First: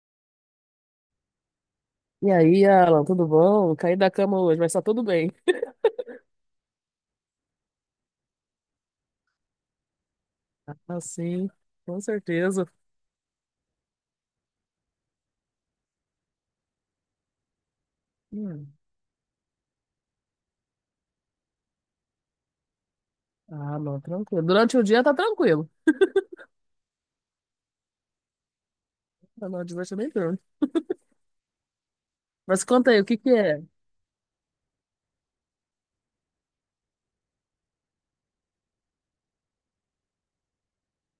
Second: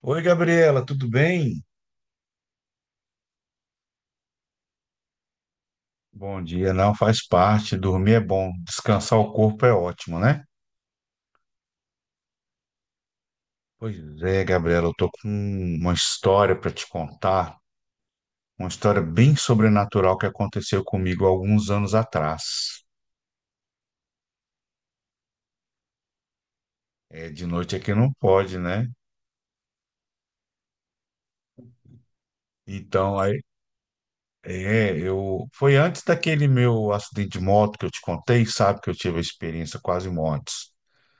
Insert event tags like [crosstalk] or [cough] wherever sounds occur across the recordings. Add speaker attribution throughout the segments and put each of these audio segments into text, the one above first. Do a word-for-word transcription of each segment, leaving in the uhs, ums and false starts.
Speaker 1: Oi, Gabriela, tudo bem?
Speaker 2: E aí, Alan, tudo bom? Caí da cama hoje, mas tá tudo bem.
Speaker 1: Bom dia, não faz parte, dormir é bom, descansar o corpo é ótimo, né?
Speaker 2: Ah, sim, com certeza.
Speaker 1: Pois é, Gabriela, eu tô com uma história para te contar, uma
Speaker 2: Hum.
Speaker 1: história bem sobrenatural que aconteceu comigo há alguns anos atrás.
Speaker 2: Ah, não, tranquilo. Durante o dia tá tranquilo.
Speaker 1: É, de noite aqui não pode, né?
Speaker 2: Ah, não, de noite é bem tranquilo. Mas conta aí, o que
Speaker 1: Então,
Speaker 2: que
Speaker 1: aí,
Speaker 2: é?
Speaker 1: é, eu foi antes daquele meu acidente de moto que eu te contei, sabe que eu tive a experiência quase mortes,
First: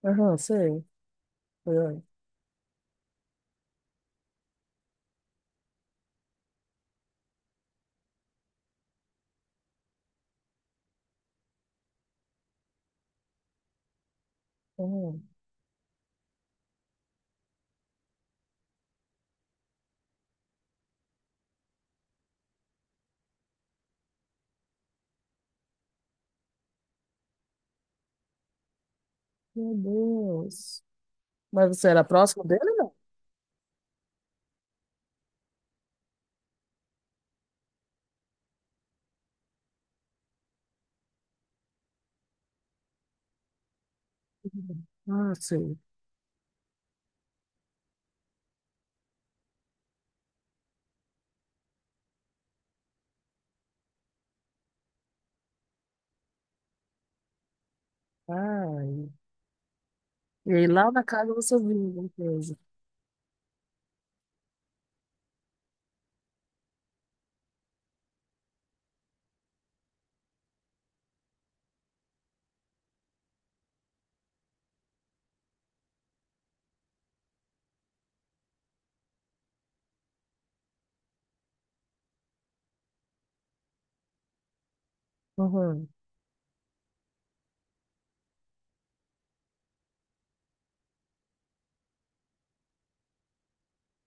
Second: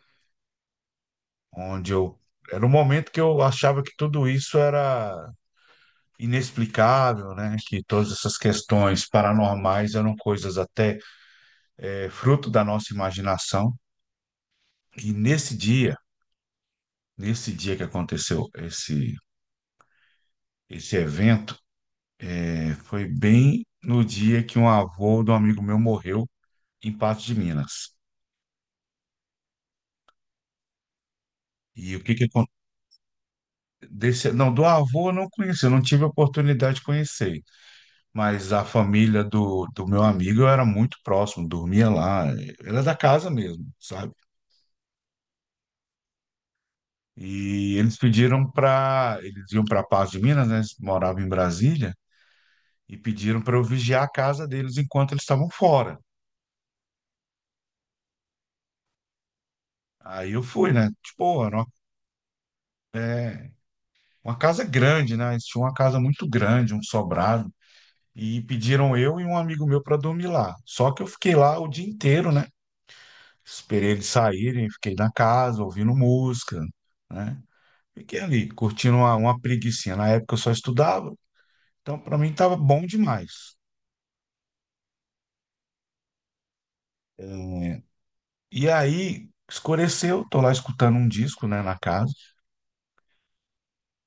Speaker 2: Aham, sei.
Speaker 1: onde
Speaker 2: Aham.
Speaker 1: eu era um momento que eu achava que tudo isso era inexplicável, né? Que todas essas questões paranormais eram coisas até é, fruto da nossa imaginação. E
Speaker 2: Aham.
Speaker 1: nesse dia, nesse dia que aconteceu esse esse evento, é, foi bem no dia que um avô de um amigo meu morreu em Patos de Minas.
Speaker 2: Meu Deus. Mas
Speaker 1: E
Speaker 2: você
Speaker 1: o
Speaker 2: era
Speaker 1: que que
Speaker 2: próximo dele, não?
Speaker 1: aconteceu? Não, do avô eu não conheci, eu não tive a oportunidade de conhecer, mas a família do, do meu amigo eu era muito próximo, dormia lá, eh, era da casa mesmo, sabe?
Speaker 2: Ah, sei.
Speaker 1: E eles pediram para. Eles iam para Paz de Minas, né? Eles moravam em Brasília, e pediram para eu vigiar a casa deles enquanto eles estavam fora.
Speaker 2: Ai.
Speaker 1: Aí eu
Speaker 2: E aí
Speaker 1: fui, né?
Speaker 2: lá na casa
Speaker 1: Tipo, era
Speaker 2: você
Speaker 1: uma,
Speaker 2: viu alguma coisa.
Speaker 1: é, uma casa grande, né? Eles tinham uma casa muito grande, um sobrado. E pediram eu e um amigo meu para dormir lá. Só que eu fiquei lá o dia inteiro, né? Esperei eles saírem, fiquei na casa, ouvindo música, né? Fiquei ali, curtindo uma, uma preguicinha. Na época eu só estudava, então para mim estava bom demais.
Speaker 2: Aham.
Speaker 1: E aí escureceu, tô lá escutando um disco, né, na casa.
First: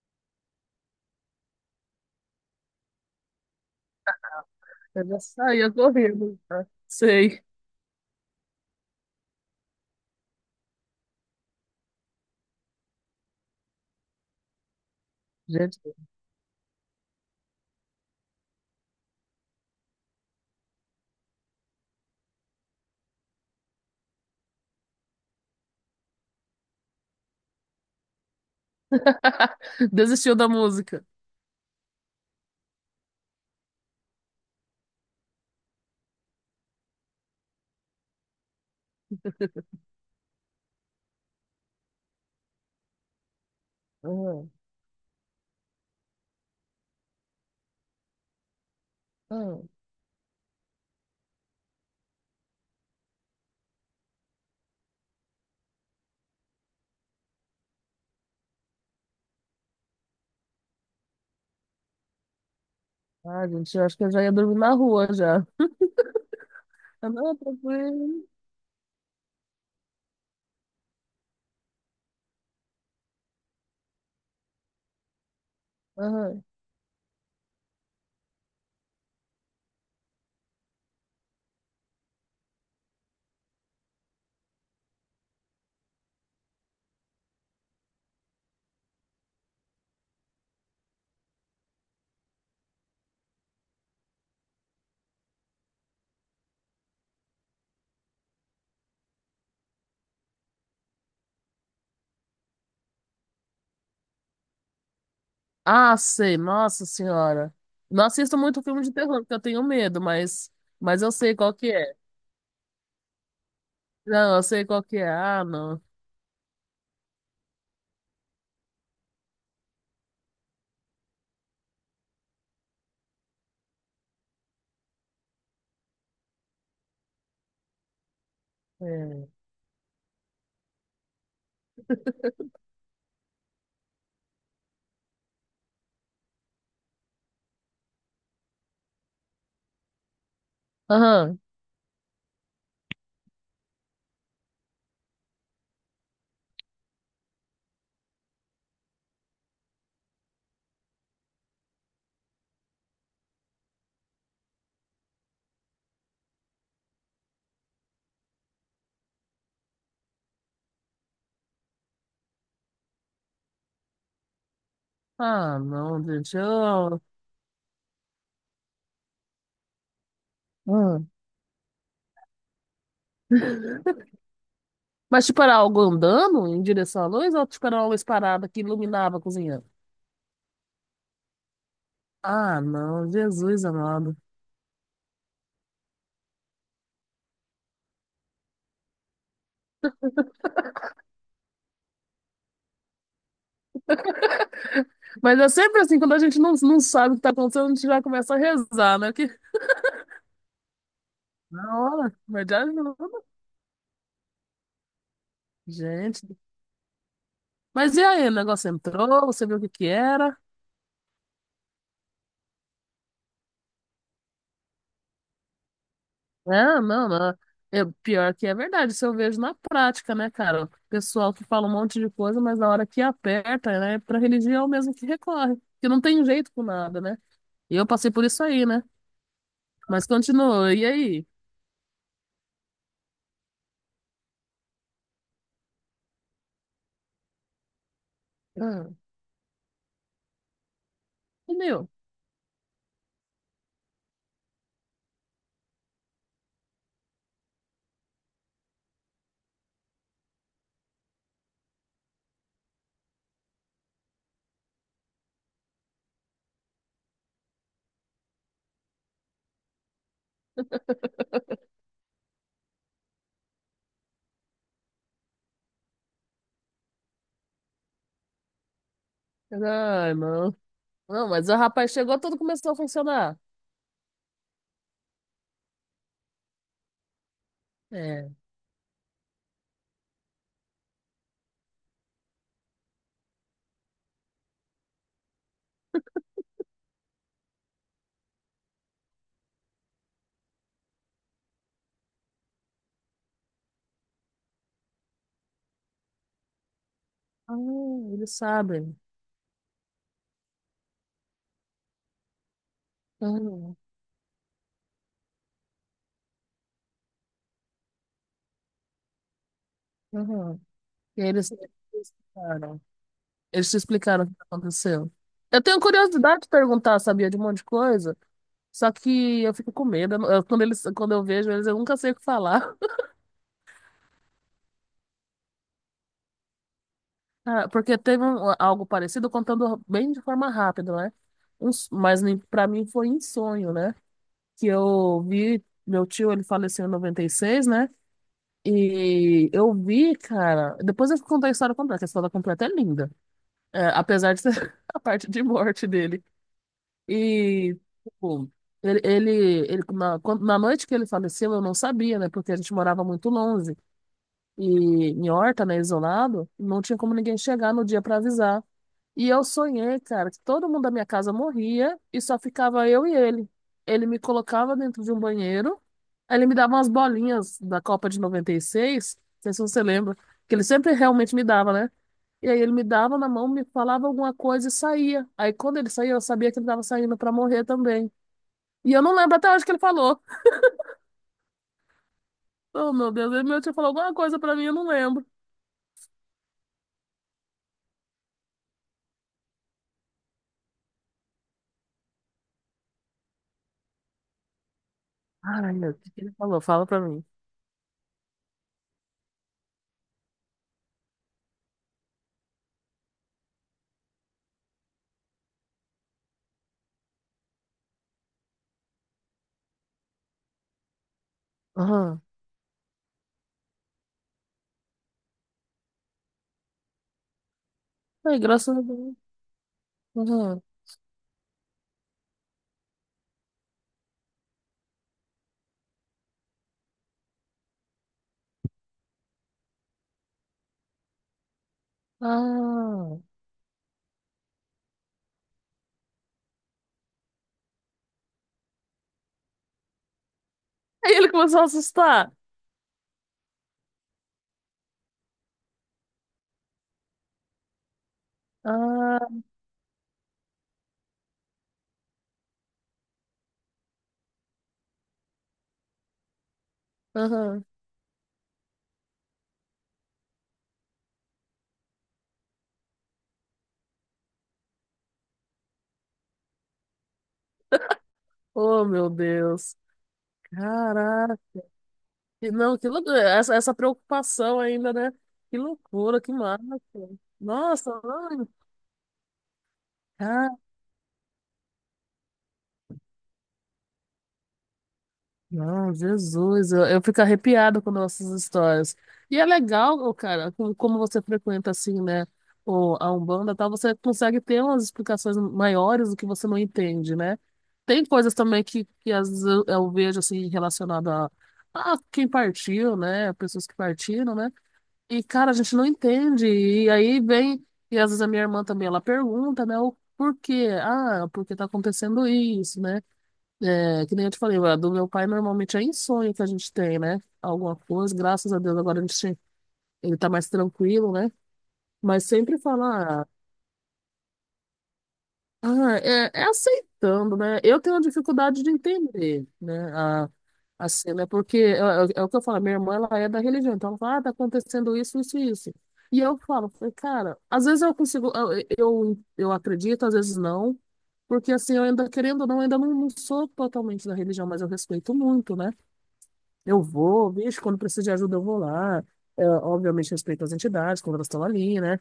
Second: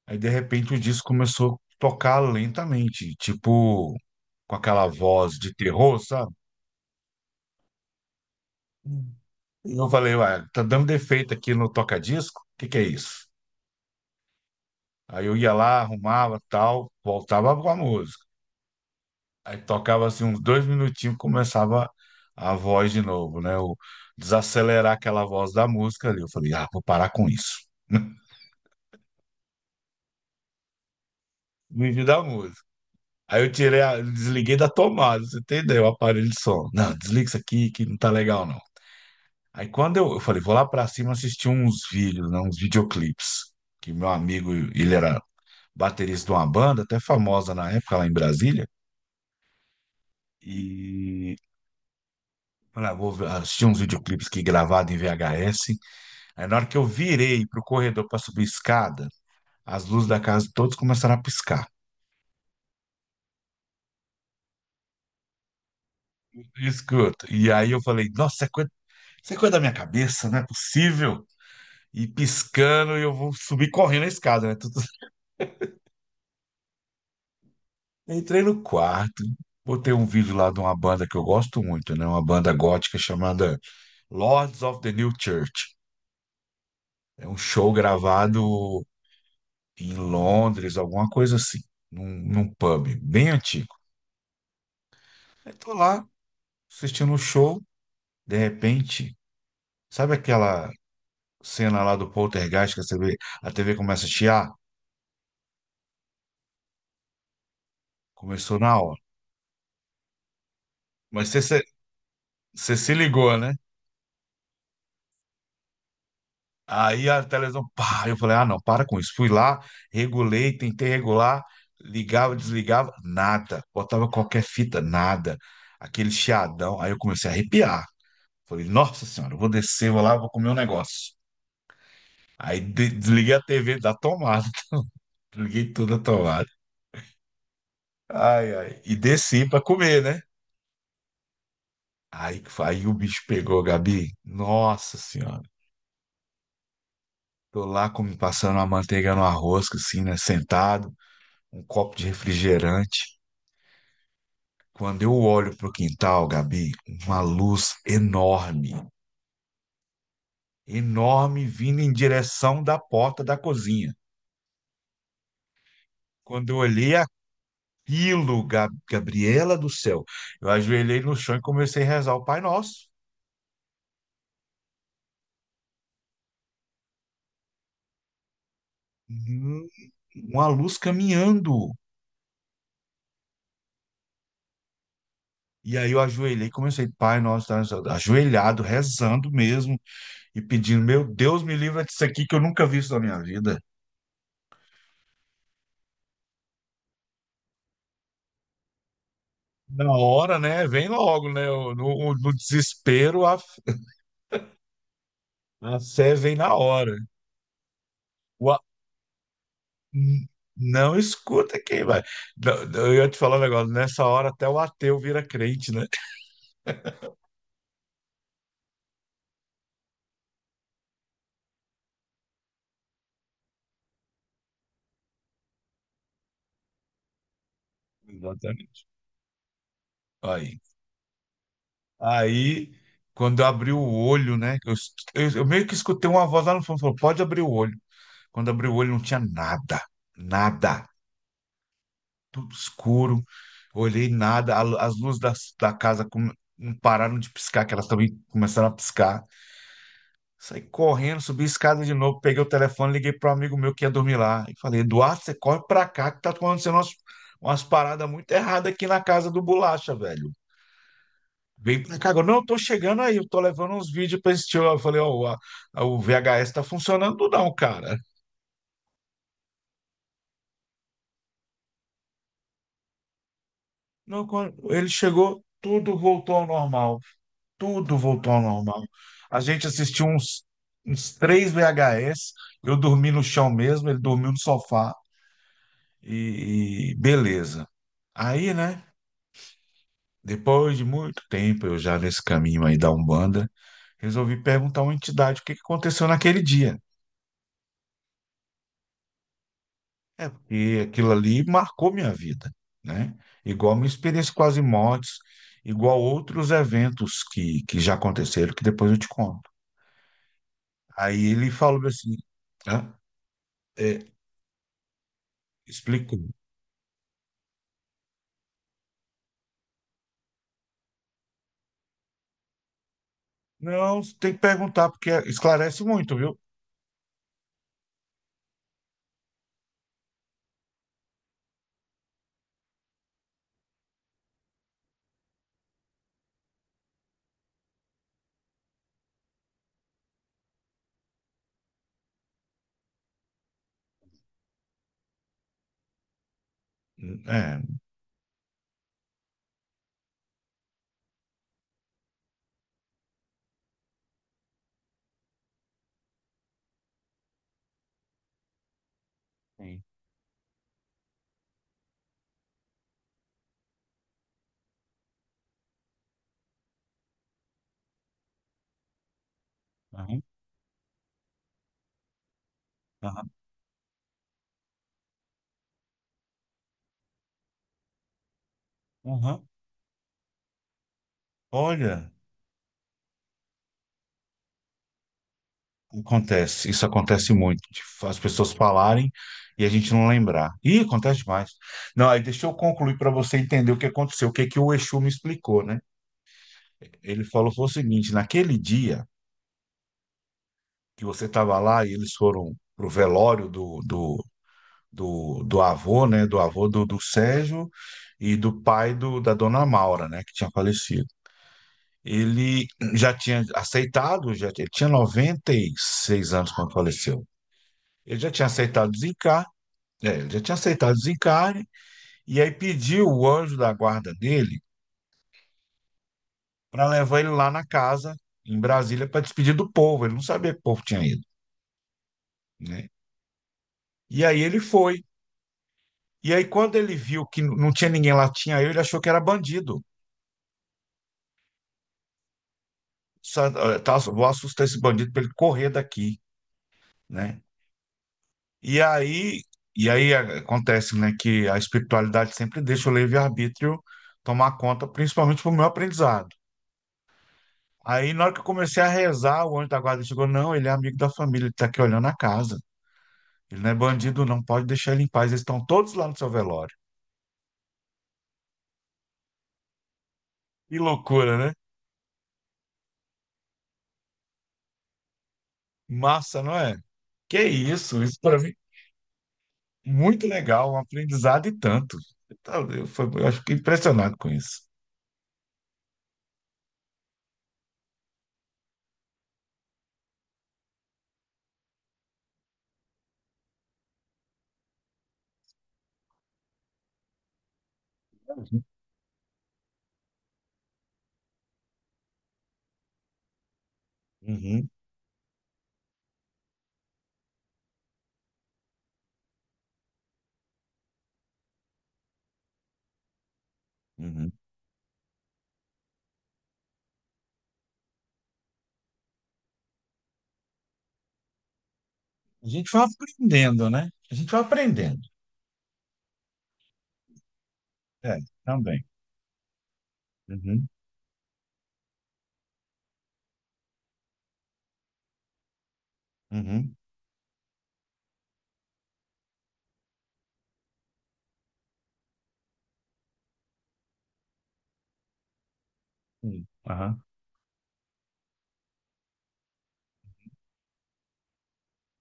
Speaker 1: Aí de repente o disco começou a tocar lentamente, tipo com aquela
Speaker 2: Eu já
Speaker 1: voz de
Speaker 2: saía
Speaker 1: terror, sabe?
Speaker 2: correndo. Ah, sei.
Speaker 1: E eu falei, ué, tá dando defeito aqui no toca-disco? O que que é isso? Aí eu ia lá,
Speaker 2: Gente.
Speaker 1: arrumava, tal, voltava com a música. Aí tocava assim uns dois minutinhos, começava a voz de novo, né? O desacelerar aquela voz da música ali. Eu falei, ah, vou parar com isso. [laughs]
Speaker 2: [laughs] Desistiu da música.
Speaker 1: Me vi da música. Aí eu tirei, a- desliguei da tomada, você entendeu? O aparelho de som. Não, desliga isso aqui que não tá legal, não. Aí quando eu, eu falei, vou lá pra cima assistir uns vídeos, né, uns videoclipes, que meu amigo, ele era baterista de uma banda, até famosa na época lá em Brasília,
Speaker 2: Aham.
Speaker 1: e falei, ah, vou ver- assistir uns videoclipes que gravado em V H S. Aí na hora que eu virei pro corredor pra subir escada, as luzes da casa todas começaram a piscar.
Speaker 2: Ah, gente, eu acho que eu já ia dormir na rua já. [laughs] Ah,
Speaker 1: Escuta.
Speaker 2: não,
Speaker 1: E aí eu falei,
Speaker 2: tranquilo.
Speaker 1: nossa, isso é coisa, isso é coisa da minha cabeça, não é possível. E piscando, e eu vou subir correndo a escada, né? Tudo- [laughs]
Speaker 2: Aham.
Speaker 1: Entrei no quarto, botei um vídeo lá de uma banda que eu gosto muito, né? Uma banda gótica chamada Lords of the New Church. É um show gravado em Londres, alguma coisa assim, num, num pub bem antigo. Aí tô lá assistindo o show, de repente, sabe aquela cena lá do Poltergeist que a T V, a T V começa a chiar?
Speaker 2: Ah, sei, nossa senhora. Não assisto
Speaker 1: Começou
Speaker 2: muito
Speaker 1: na
Speaker 2: filme de
Speaker 1: hora.
Speaker 2: terror, porque eu tenho medo, mas, mas eu
Speaker 1: Mas
Speaker 2: sei
Speaker 1: você
Speaker 2: qual
Speaker 1: você-
Speaker 2: que é.
Speaker 1: você se ligou, né?
Speaker 2: Não, eu sei qual que é. Ah, não.
Speaker 1: Aí a televisão, pá, eu falei, ah, não, para com isso. Fui lá, regulei, tentei regular, ligava, desligava, nada. Botava qualquer fita, nada. Aquele chiadão. Aí eu comecei a arrepiar. Falei, nossa
Speaker 2: É.
Speaker 1: senhora, eu vou descer, vou lá, vou comer um negócio. Aí de- desliguei a T V da tomada, [laughs] desliguei toda a tomada. Ai, ai. E desci pra comer, né?
Speaker 2: Aham.
Speaker 1: Aí, que fa- aí o bicho pegou, Gabi. Nossa senhora. Tô lá como, passando uma manteiga no arroz, assim, né? Sentado, um copo de refrigerante. Quando eu olho para o quintal, Gabi, uma luz enorme, enorme vindo em direção da porta da cozinha.
Speaker 2: Ah, não, gente.
Speaker 1: Quando eu olhei
Speaker 2: Eu...
Speaker 1: aquilo, Ga- Gabriela do céu, eu
Speaker 2: Ah.
Speaker 1: ajoelhei no chão e comecei a rezar o Pai Nosso.
Speaker 2: [laughs] Mas tipo, era algo andando em direção à luz ou tipo, era uma luz parada que iluminava a cozinha?
Speaker 1: Hum, Uma luz caminhando.
Speaker 2: Ah, não, Jesus amado.
Speaker 1: E aí eu ajoelhei, comecei, Pai Nosso, tá, ajoelhado, rezando mesmo e pedindo, meu Deus, me livra disso aqui que eu nunca vi isso na minha vida.
Speaker 2: Mas é sempre assim, quando a gente não, não sabe o que tá acontecendo, a gente já começa a rezar, né?
Speaker 1: Na hora, né? Vem logo, né? O-
Speaker 2: Na
Speaker 1: No, o-
Speaker 2: hora,
Speaker 1: no
Speaker 2: verdade não.
Speaker 1: desespero, a a fé
Speaker 2: Gente.
Speaker 1: vem na hora.
Speaker 2: Mas e aí, o
Speaker 1: O a-
Speaker 2: negócio entrou, você viu o que que
Speaker 1: n-
Speaker 2: era?
Speaker 1: Não escuta quem vai. Não, não, eu ia te falar um negócio, nessa hora até o ateu vira crente, né?
Speaker 2: Ah, não, não. Eu, pior que é verdade, isso eu vejo na prática, né, cara? O pessoal que fala um monte de coisa, mas na hora que aperta, né, pra religião mesmo que recorre, que não tem jeito com nada, né? E eu passei por isso aí, né?
Speaker 1: Exatamente.
Speaker 2: Mas
Speaker 1: Aí,
Speaker 2: continua, e aí?
Speaker 1: aí quando eu abri o olho, né? Eu, es- eu- eu meio que escutei uma voz lá no fundo, falou, pode abrir o olho. Quando abri o
Speaker 2: Ah,
Speaker 1: olho não tinha nada, nada,
Speaker 2: sumiu.
Speaker 1: tudo escuro. Olhei nada, a lu- as luzes da da, casa come- não pararam de piscar, que elas também começaram a piscar. Saí correndo, subi a escada de novo, peguei o telefone, liguei para um amigo meu que ia dormir lá. E falei, Eduardo, você corre pra cá que tá acontecendo umas, umas paradas muito erradas aqui na casa do Bolacha, velho. Vem pra cá agora. Não, eu tô chegando aí, eu tô levando uns vídeos pra assistir. Eu falei, ó, o a- a- o V H S tá funcionando não, cara.
Speaker 2: Ai, não. Não, mas o rapaz chegou, tudo começou a funcionar.
Speaker 1: Não, quando ele chegou, tudo voltou ao normal. Tudo
Speaker 2: É.
Speaker 1: voltou ao normal. A gente assistiu uns, uns três V H S, eu dormi no chão mesmo, ele dormiu no sofá. E, e beleza. Aí, né, depois de muito tempo, eu já nesse caminho aí da Umbanda, resolvi perguntar a uma entidade o que que aconteceu naquele dia.
Speaker 2: Ah, eles sabem.
Speaker 1: É, porque aquilo ali marcou minha vida, né? Igual
Speaker 2: Ah,
Speaker 1: minha experiência com as mortes, igual outros eventos que, que já aconteceram, que depois eu te conto.
Speaker 2: ah. E
Speaker 1: Aí
Speaker 2: eles
Speaker 1: ele
Speaker 2: te
Speaker 1: falou assim,
Speaker 2: explicaram.
Speaker 1: hã?
Speaker 2: Eles te
Speaker 1: É,
Speaker 2: explicaram o que aconteceu. Eu tenho
Speaker 1: explicou.
Speaker 2: curiosidade de perguntar, sabia, de um monte de coisa. Só que eu fico com medo. Eu não- eu- quando eles, quando eu vejo eles, eu nunca sei o que falar. [laughs]
Speaker 1: Não, você tem que perguntar, porque esclarece muito, viu?
Speaker 2: Ah, porque teve um- algo parecido, contando bem de forma rápida, né? Um s- mas nem- pra mim foi em sonho, né? Que eu vi, meu tio, ele faleceu em noventa e seis né? E eu vi, cara. Depois eu vou contar a história completa, que a história completa é linda. É, apesar de ser [laughs] a parte de morte dele.
Speaker 1: É,
Speaker 2: E tipo, ele, ele, ele- na, quando- na noite que ele faleceu, eu não sabia, né? Porque a gente morava muito longe. E em Horta, né, isolado, não tinha como ninguém chegar no dia para avisar. E eu
Speaker 1: sim.
Speaker 2: sonhei, cara, que todo mundo da minha casa morria e só ficava eu e ele. Ele me colocava dentro de um banheiro, aí ele me dava umas bolinhas da Copa de noventa e seis, não sei se você lembra,
Speaker 1: Aham,
Speaker 2: que ele sempre realmente me dava, né? E aí ele me dava na
Speaker 1: aham,
Speaker 2: mão, me falava alguma coisa e saía. Aí quando ele saía, eu sabia que ele estava saindo pra morrer também. E eu não lembro
Speaker 1: aham.
Speaker 2: até hoje o que ele falou.
Speaker 1: Olha,
Speaker 2: Oh, meu Deus, ele meu tio falou alguma coisa pra mim, eu não lembro.
Speaker 1: acontece, isso acontece muito, de as pessoas falarem e a gente não lembrar. Ih, acontece demais. Não, aí deixa eu concluir para você entender o que aconteceu, o que que o Exu me explicou,
Speaker 2: Ai,
Speaker 1: né?
Speaker 2: meu, o que que ele falou? Fala pra
Speaker 1: Ele
Speaker 2: mim.
Speaker 1: falou foi o seguinte, naquele dia que você estava lá e eles foram pro velório do, do, do, do avô, né? Do avô do, do Sérgio e do pai do, da dona Maura, né? Que tinha falecido.
Speaker 2: Aham.
Speaker 1: Ele já tinha aceitado, já, ele tinha noventa e seis anos quando faleceu. Ele já
Speaker 2: Aí,
Speaker 1: tinha
Speaker 2: graças a
Speaker 1: aceitado
Speaker 2: Deus.
Speaker 1: zicar. É, ele já tinha
Speaker 2: Aham.
Speaker 1: aceitado o desencarne e aí pediu o anjo da guarda dele para levar ele lá na casa, em Brasília, para despedir do povo. Ele não sabia que o povo tinha ido, né?
Speaker 2: Ah.
Speaker 1: E aí ele foi. E aí, quando ele viu que não tinha ninguém lá, tinha eu, ele achou que era bandido.
Speaker 2: Aí ele começou a assustar.
Speaker 1: Sa- eh, tá, vou assustar esse bandido para ele correr daqui, né? E
Speaker 2: Ah,
Speaker 1: aí, e aí a- acontece, né, que a espiritualidade sempre deixa o livre-arbítrio tomar conta, principalmente para o meu aprendizado.
Speaker 2: aham.
Speaker 1: Aí, na hora que eu comecei a rezar, o anjo da guarda chegou: não, ele é amigo da família, ele tá aqui olhando a casa. Ele não é bandido, não pode deixar ele em paz. Eles estão todos lá no seu velório.
Speaker 2: Oh, meu Deus.
Speaker 1: Que loucura, né?
Speaker 2: Caraca. E não, que loucura. Essa, essa preocupação ainda, né? Que loucura, que
Speaker 1: Massa, não
Speaker 2: massa.
Speaker 1: é? Que
Speaker 2: Nossa,
Speaker 1: isso, isso para
Speaker 2: mano.
Speaker 1: mim, muito legal, um aprendizado e tanto. Então, eu, foi- eu acho que impressionado com isso.
Speaker 2: Não, Jesus, eu, eu fico arrepiado com nossas histórias. E é legal, ô, cara, como, como você frequenta assim, né, o, a Umbanda, e tal, você consegue ter umas explicações maiores do que você não entende, né? Tem coisas
Speaker 1: Uhum,
Speaker 2: também que, que às vezes eu, eu vejo assim relacionada a, a quem partiu, né, pessoas que partiram, né?
Speaker 1: uhum,
Speaker 2: E cara, a gente não entende. E aí vem, e às vezes a minha irmã também, ela pergunta, né, o porquê? Ah, porque tá acontecendo isso, né? É, que nem
Speaker 1: uhum.
Speaker 2: eu te falei, a do meu pai normalmente é em sonho que a gente tem, né? Alguma coisa, graças a Deus agora a gente, ele tá mais tranquilo, né? Mas
Speaker 1: A
Speaker 2: sempre
Speaker 1: gente vai
Speaker 2: falar
Speaker 1: aprendendo, né? A gente vai aprendendo.
Speaker 2: ah, ah, é, é aceitando, né? Eu tenho uma
Speaker 1: É,
Speaker 2: dificuldade de
Speaker 1: também.
Speaker 2: entender, né? A,
Speaker 1: Uhum,
Speaker 2: a cena, é porque é, é- é o que eu falo, minha irmã, ela é da religião, então ela fala, ah, tá acontecendo isso, isso e isso. E eu falo,
Speaker 1: uhum,
Speaker 2: falei, cara, às vezes eu consigo, eu, eu, eu acredito, às vezes não, porque assim, eu ainda, querendo ou não, ainda não, não sou totalmente da religião, mas eu respeito muito, né?
Speaker 1: sim.
Speaker 2: Eu
Speaker 1: Aham,
Speaker 2: vou, vejo quando precisa de ajuda, eu vou lá. É, obviamente respeito as entidades, quando elas estão ali, né?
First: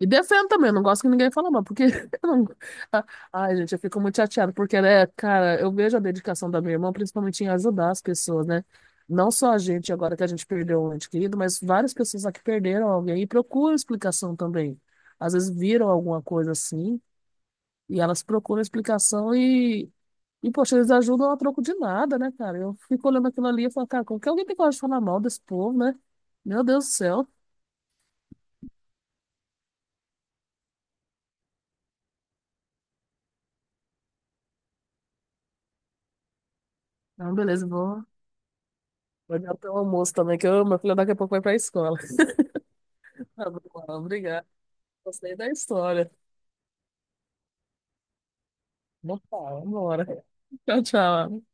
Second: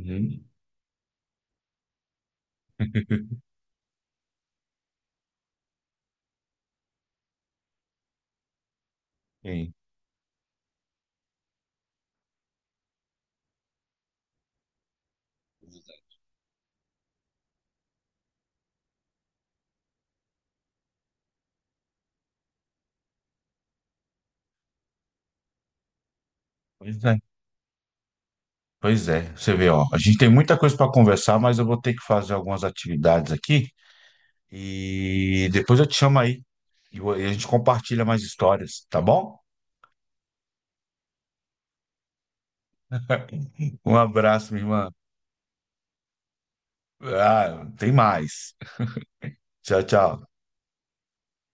Speaker 2: E defendo também, eu não gosto que ninguém fale mal, porque [laughs] eu não... Ah,
Speaker 1: [laughs]
Speaker 2: ai, gente, eu fico muito chateada, porque, né, cara, eu vejo a dedicação da minha irmã, principalmente em ajudar as pessoas, né? Não só a
Speaker 1: Sim.
Speaker 2: gente, agora que a gente perdeu um ente querido, mas várias pessoas aqui perderam alguém e procuram explicação também. Às vezes viram alguma coisa assim, e elas procuram explicação e e, poxa, eles ajudam a troco de nada, né, cara? Eu fico olhando aquilo ali e falo, cara, como que alguém tem coragem de falar mal desse povo, né? Meu Deus do
Speaker 1: Pois é.
Speaker 2: céu.
Speaker 1: Pois é, você vê, ó, a gente tem muita coisa para conversar, mas eu vou ter que fazer algumas atividades aqui e depois eu te chamo aí e vo- e a
Speaker 2: Não,
Speaker 1: gente
Speaker 2: beleza,
Speaker 1: compartilha
Speaker 2: vou
Speaker 1: mais histórias, tá
Speaker 2: vou
Speaker 1: bom?
Speaker 2: olhar o almoço também, que eu, meu filho daqui a pouco vai pra escola. [laughs]
Speaker 1: [laughs]
Speaker 2: Tá bom,
Speaker 1: Um
Speaker 2: obrigado.
Speaker 1: abraço, minha irmã.
Speaker 2: Gostei da história.
Speaker 1: Ah, tem mais.
Speaker 2: Opa,
Speaker 1: Tchau,
Speaker 2: vambora.
Speaker 1: tchau.
Speaker 2: Tchau, tchau.